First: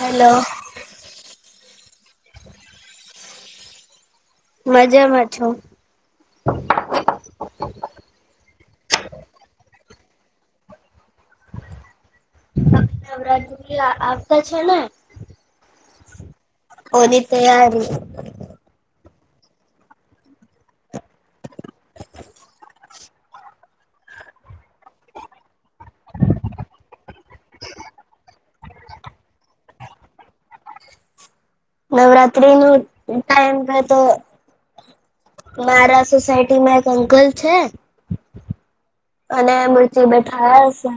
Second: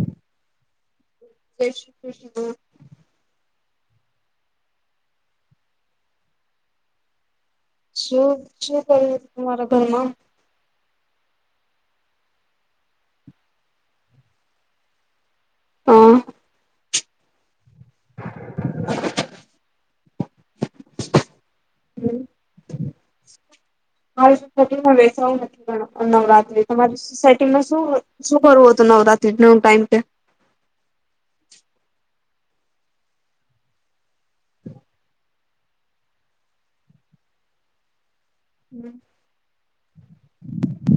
Hello મજામાં છું. [inaudible] શું? શું કો તમારા ઘરમાં? નવરાતુ એ આવતા છે ને [unintelligible] ઓની તૈયારી મારી સસાયટીમાં બેસું નથી, પણ નવરાત્રી તમારી સોસાયટીમાં શું અ શું કરવું હતું નવરાત્રીના ટાઈમ કે નવરાત્રીનું ટાઈમ થતો મારા સોસાયટીમાં એક અંકલ છે, અને મુર્ચે બેઠા હશે,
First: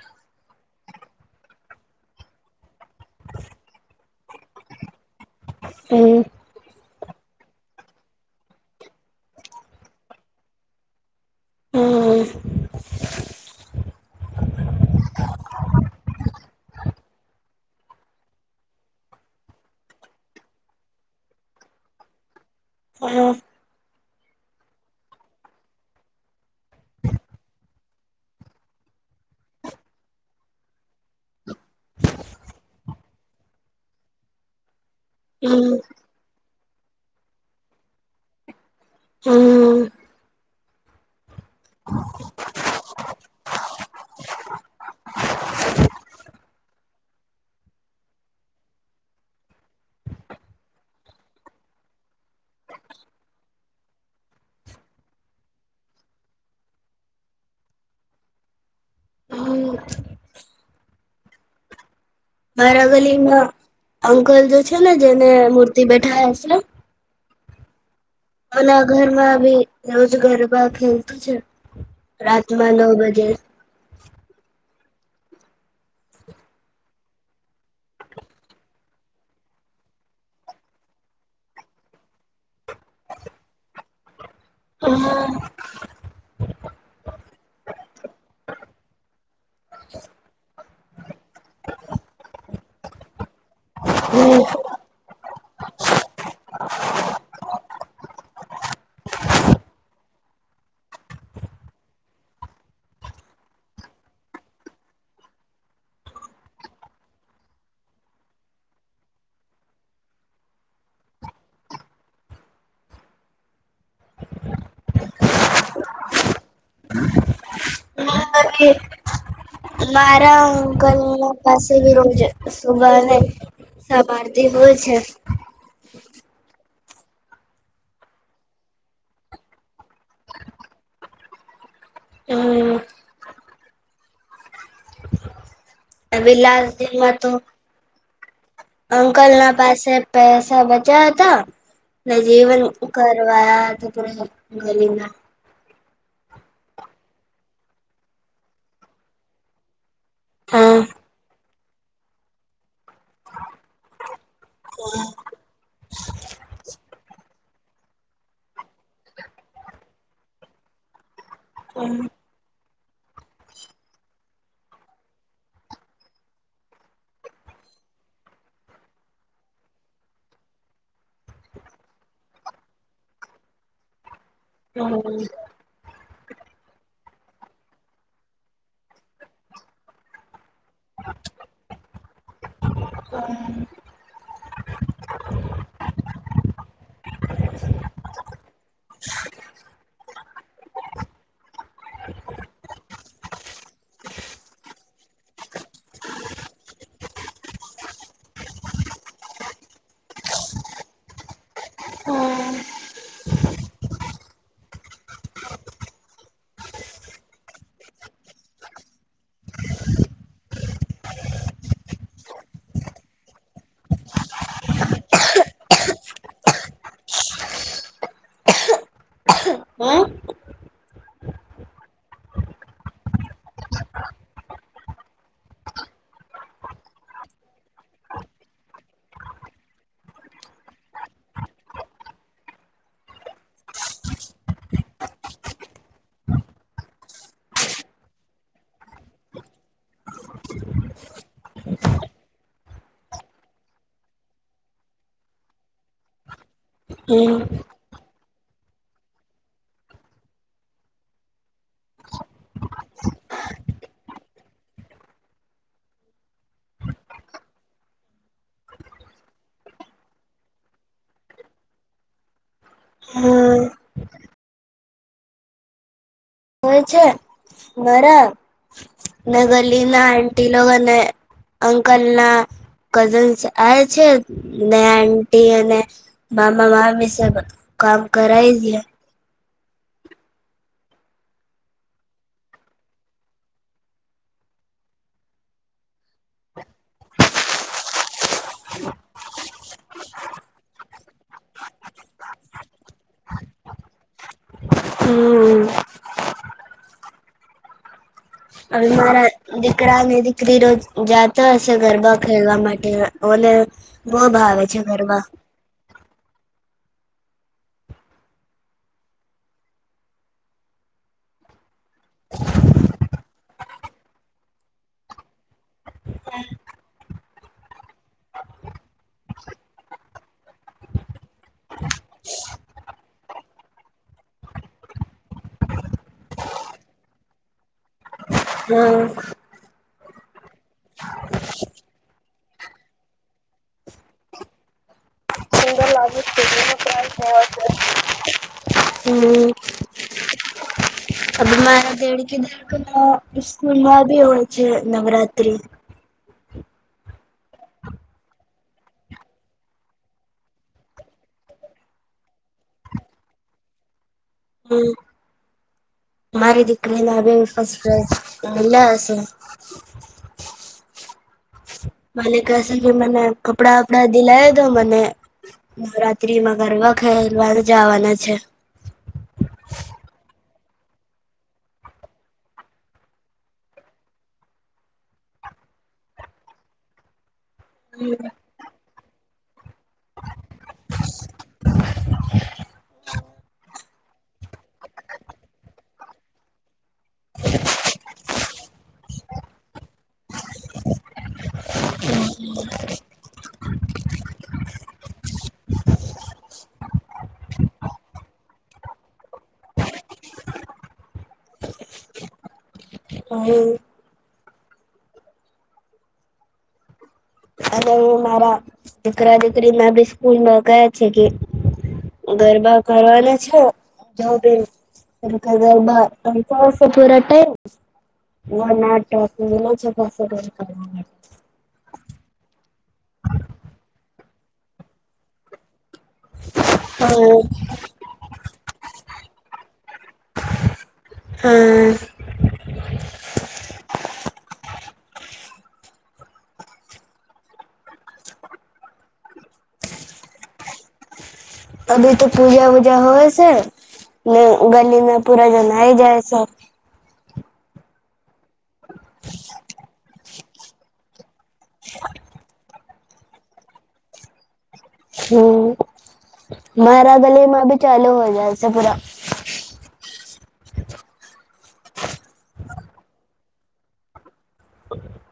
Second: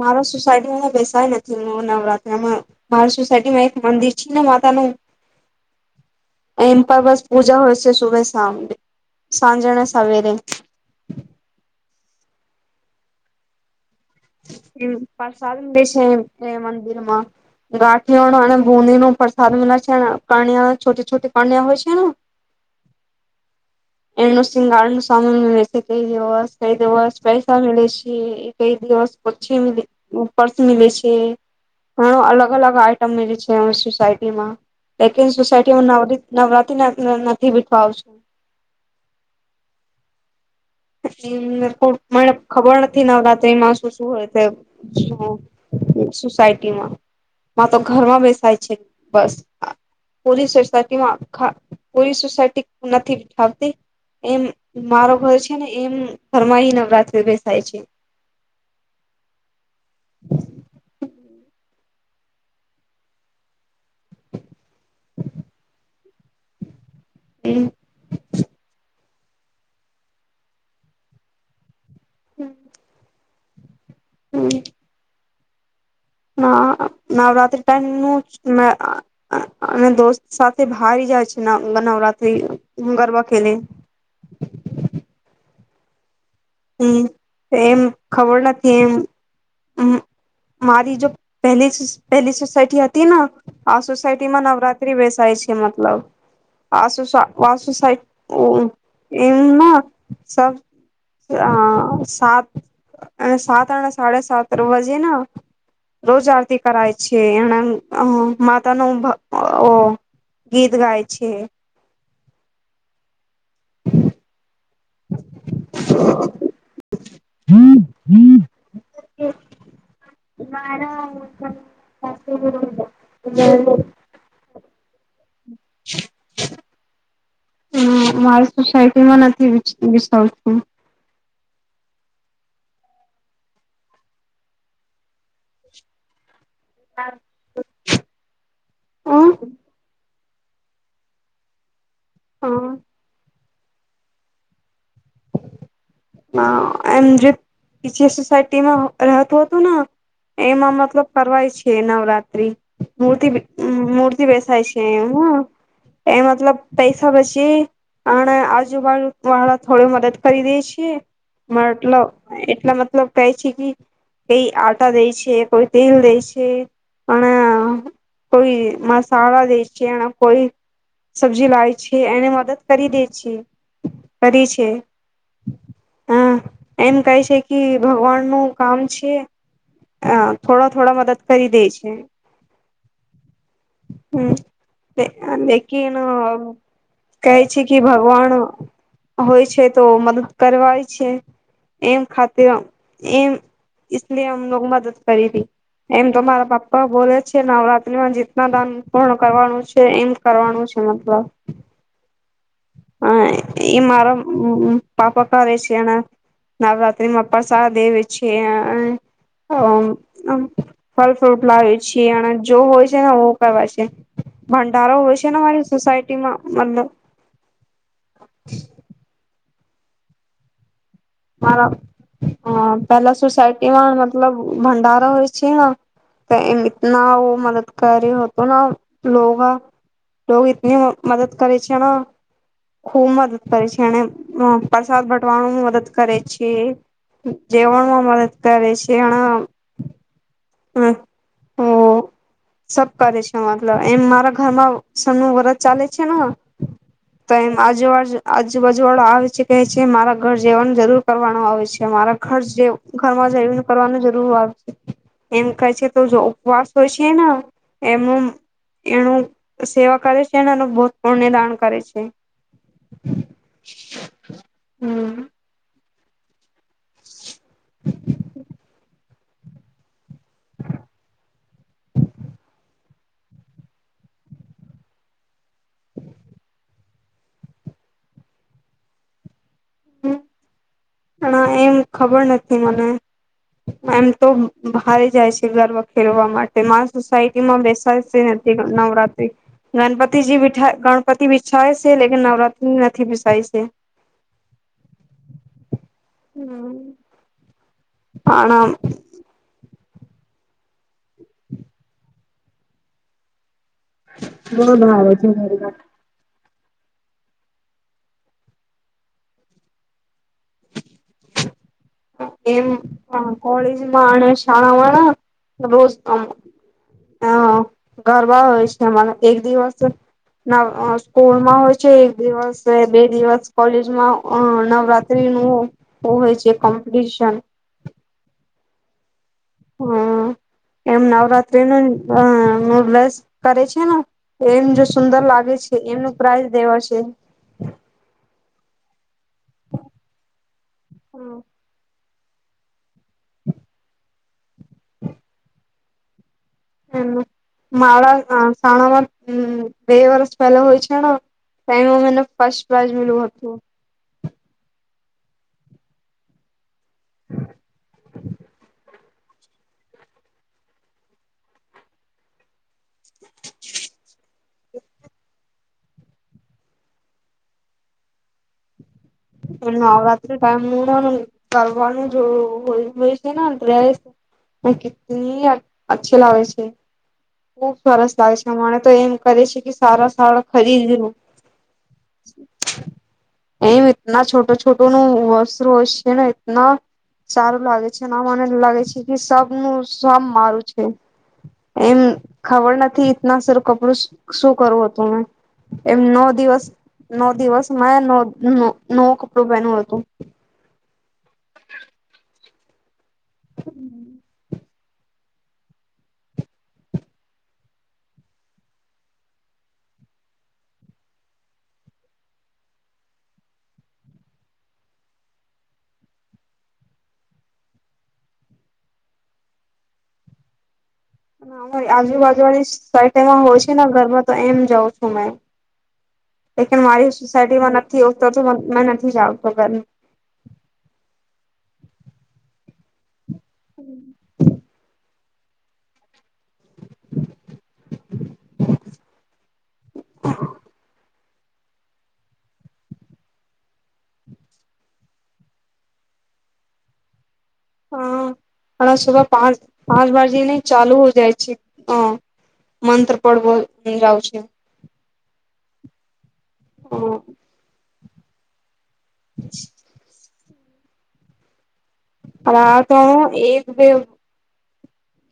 મારા સોસાયટીમાં બેસાય નથી, હવે નવરાત્રિમાં મારા સોસાયટીમા એક મંદિર કીના માતાનું [unintelligible] વાસ પૂજા હોય છે, શુભે શામને સાંજને સવેરે હમ્મ એમ પ્રસાદ મળે છે એ મંદિર માં ગાંઠિયાને અને બુંદીનો પ્રસાદ મલે છે, અને કન્યા છોટી છોટી કન્યા હોય છે, ને હમ્મ એમનું શિંગાર ન સામાન મ છે, કઈ દિવસ કઈ દિવસ પૈસા મ છે કઈ દિવસછી પર્સ મિ છે, ઘણ અલગ અલગ આઈટમ મ છે, સોસાયટીમાં લે હમ સોસાયટીમા નવરીત નવરાત્રીના નથી બીઠવા આવશે હમ્મ કોક પણ ખબર થી નવરાત્રિ માં શું શું હોય સોસાયટીમાં મા તો ઘરમાં બેસાય છે, બસ પૂરી સોસાયટીમાં પૂરી સોસાયટી નથી ઠાવતી એમ મારો ઘર છે, છે ને એમ ફરમાઈ નવરાત્રિઓ બેસાય છે, હમ [unintelligible] મારા ગલીમાં અંકલ જે છે ને જેને મૂર્તિ બેઠ હાસ [unintelligible] એ અના ઘરમાં બી રોજ ગરબા ખેલતે છે રાતમાં નવ બજે હમ ના નવરાત્રી ટાઈમનું જ ને અ અ અને દોસ્ત સાથે બારી જાય છે નવરાત ગરબા ખેલે હા હમ એમ ખબર નથી એમ મ મારી જો પહેલી પહેલી સોસાયટી હતી ને આ સોસાયટીમાં નવરાત્રી બેસાય છે મતલબ આ સોસાય આ સોસાય ઓ એમમાં સ આ સાત અને સાત અને સાડા સાત વજેના રોજ આરતી કરાય છે એને અ માતાનો મ અ ઓ ગીત ગાય છે હમ હમ [inaudible] મારા મારા અંકલના પાસે વિ રોજ સુને સવા [unintelligible] એ હોય છે મારી સોસાયટીમાં નથી વિસવતું હમ પેલી લાલ તો અંકલના પાસે પૈસા બચા હતા નાજીવન કરવાવાયા [inaudible] એમ જે સોસાયટીમાં રહેતું હતું ને એમાં હા મતલબ ફરવાય છે નવરાત્રી મૂતિ બેસાાય છે એમાં એ મતલબ પૈસા બચી અને આજુબાજુ વાળા થોડ મદદ કરી દઈશ કેી મારટલોટ એટલા મતલબ કહે છે કે કઈ આટા દે છે કોઈ તેલ દે છે અને કોઈ મસાલા દે છે અને કોઈ સબ્જી લાવે છે એને મદદ કરી દે છે હમ હમ એમ કહે છે કે ભગવાન નું કામ છે હ થોડા થોડા મદદ કરી દે છે લેકિન કહે છે કે ભગવાન હોય છે તો મદદ કરવાય છે એમ ખા એમ લી અમ મદદ કરી હતીી એમ તો મારા પાપ્પા બોલે છે નવરાત્રીમાં ના દાન પૂર્ણ કરવાનું છે એમ કરવાનું છે મતલબ અ એ મારા પાપા કરે છે અને નવરાત્રીમાં પ્રસાદ દેવે છે ફલ ફ્રૂટ લાવે છે અને જો હોય છે નેવ કરવા છે ભંડારો હોય છે ને મારી સોસાયટીમાં મતલબ [inaudible] મારા પેલા સોસાયટીમાં મતલબ ભંડારા હોય છે તો એમ તના મદદ કરે હતો ની મદદ કરે છે ખુબ મદદ કરે છે એને પ્રસાદ બટવાણ મદદ કરે છે જવણ માં મદદ કરે છે એ હ ઓ સબ કરે છે મતલબ એમ મારા ઘરમાં સનનું વરદ ચાલે છે ને તો હમ એમ આજેવાજ આજુબાજુ વાળા આવે છે કેહે છે મારા ઘર જવાની જરૂર કરવાનું આવે છે મારા ઘર ઘર માં જને કરવાનું જરૂર આવે છે એમ કાય છે તો જો ઉપવાસ હોય છે ને એમનું એનું સેવા કરે છે એ ભૌતપૂર્ણ દાન કરે છે હમ હમ હ છે ઘરા ગલી ના આટીીલો અને અંકલ ના કઝન્સ આવે છે ને આટીી અને મામા મામી સ કામ કરાય છે પણ એમ ખબર નથી મને એમ તો બારે જાય છે ગર્વ ખેલવા માટે મારા સોસાયટી માં બેસાય છે નથી નવરાત્રિ ગણપતિજી બઠાય ગણપતિ બસાય છે લે નવરાત્રી નથી બસાય છે હમ [inaudible] અભી મારા દ દીકરા ને દીકરી રોજ જતા હશે ગરબા ખેડવા માટે ઓને બવ ભાવે છે ગરબા એમ હ કોલેજમાં અને શાળવા રોજ હ અ ગરબા હોય છે અમારા એક દિવસ નવ સ્કૂલમાં હોય છે એક દિવસ બે દિવસ કોલેજમાં નવરાત નવરાત્રી નું હોય છે કોમ્પિટશન હમ હમ એમ નવરાત્રી નસ કરે છે ને એમ જો સુંદર લાગે છે સુંદર એમનું લાગે છે પ્રઇઝ દેવા છે. હમ હમ્મ. અ મા દેડ કે દે સ્કૂલ માં બી હોય. છે નવરાત્રિ મારા શાણામાં બે વર્ષ પહેલા હોય છે માં મને ફસ્ટ પ્રાાઈઝ મલું હતું. હમ મારી દી પલા આવે ફસ્ટ પ્રઇઝલાશે. [unintelligible] માલિકસન મને કપડા વપડા દિલાય તો મને નવરાત્રી માં ગરબ ખેલવા જવાના છે. નવરાત્રી ટાઈમ કરવાનું જો હોય છેને ડ્રેસ કેટલી અચછી લાગે છે ખુબ સરસ લાગે છે મરે તો એમ કરે છે કે સારા સાળા ખરીદો એમ ના છોટો છોટો નું વસ્ત્ર હોય છે ને એટના સારું લાગે છે ના મને લાગે છે કે સબનું સબ મારું છે એમ ખબર નથી એતના સરારું કપડું શું કરું હતું મેં એમ નો દિવસ નો દિવસ મા ન નવો કપડો પહેન હતું. [unintelligible] હું અને હું મારા દીકરા દીકરીમાં બી સ્કૂલ છે કે ગરબા કરવાના છે [unintelligible] અરી આજુબાજુળી સઈટ એમાં હોય છે ને ઘરમાં તો એમ જાઉં છું મે લન મારી સોસાયટીમાં નથી આવતો મેં નથી જ આવતો ઘર હા. [unintelligible] અભી તો પૂજા ઉજા હોય છે ગલીમાં પૂરા જનાઈ જાય છે. હ હણા સુભ પાંચ પાંચ વાે નને ચાલુ હો જાય છે હ મંત્ર પડવો જાવ છે. હમ્મ. મારા ગલીમાં ભી ચાલુ હો જાય છે પૂરા. [inaudible] [unintelligible] આતો એક બેઉ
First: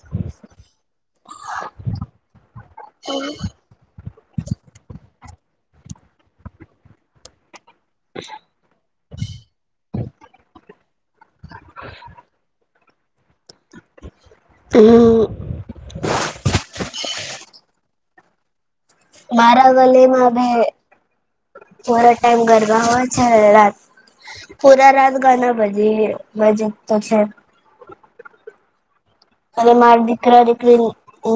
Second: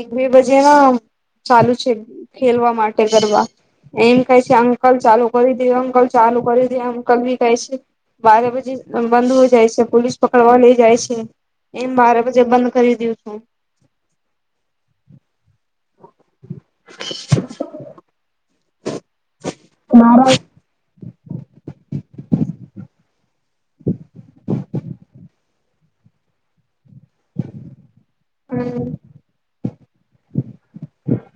એક બે બજે ગા ચાલુ છે. ખેલવા માટે કરવા. એમ કેય છે અંકલ ચાલુ કરી દયો અંકલ ચાલુ કરી દયો અંકલ, બી કેય છે. બારહ બજે બ બંધ હો જાય છે. પોલીસ પકડવા લઈ જાય છે. એમ બારહ બજે બંધ કરી દયુ છું હમ્મ. [unintelligible] મારા વલેમાં બે પુરા ટાઈમ ગરબા હોય. છે ને રાત પુરા રાત ગાના બજી રહ્યો બજેતો છે. હમ્મ. અને માર દીકરા દીકરી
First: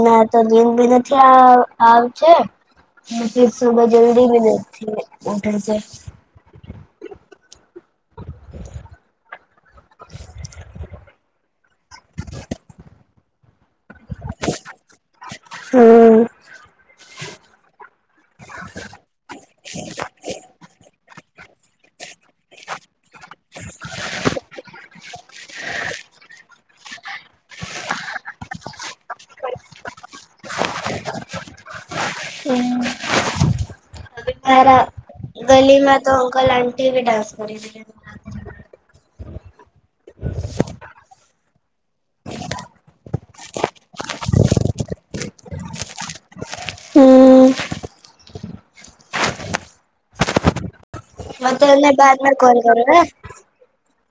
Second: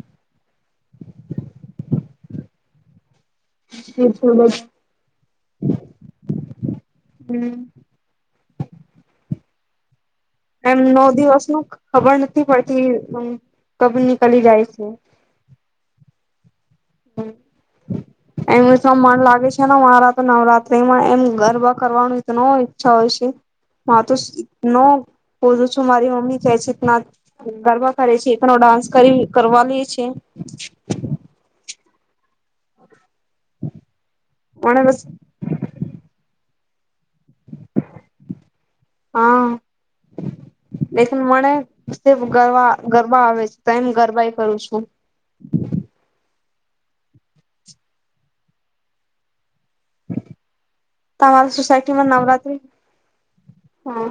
ના તો નીંદ ભી નથી આવ છે. [unintelligible] સુબહ જલ્દી ભી નથી ઊઠે છે. [unintelligible] એમ નવ દિવસ ન ખબર નથી પડતી કબ નીકલી જાય છે. [unintelligible] એમ તો મન લાગે છે ને મારા તો નવરાત્રીમાં એમ ગર બો કરવાનું ન ઈચ્છા હોય છે. મા તો સ નો બોલું છું મારી મમ્મી કે છે ના ગરબા કરે છે, એ પણો ડાન્સ કરી કરવાની ઈ છે. હમ્મ. મને મારા બસ ગલીમાં તો અંકલ આન ટી વી ડાન્સ [unintelligible] હા. લેકિન મને સ્ટેપ ગરબા ગર બા આવે છે, તો એમ ગરબાઈ કરું છું. હમ્મ. મે તમારા તને સોસાયટીમાં બાદ મે કોલ નવરાત્રી કરું ને. હા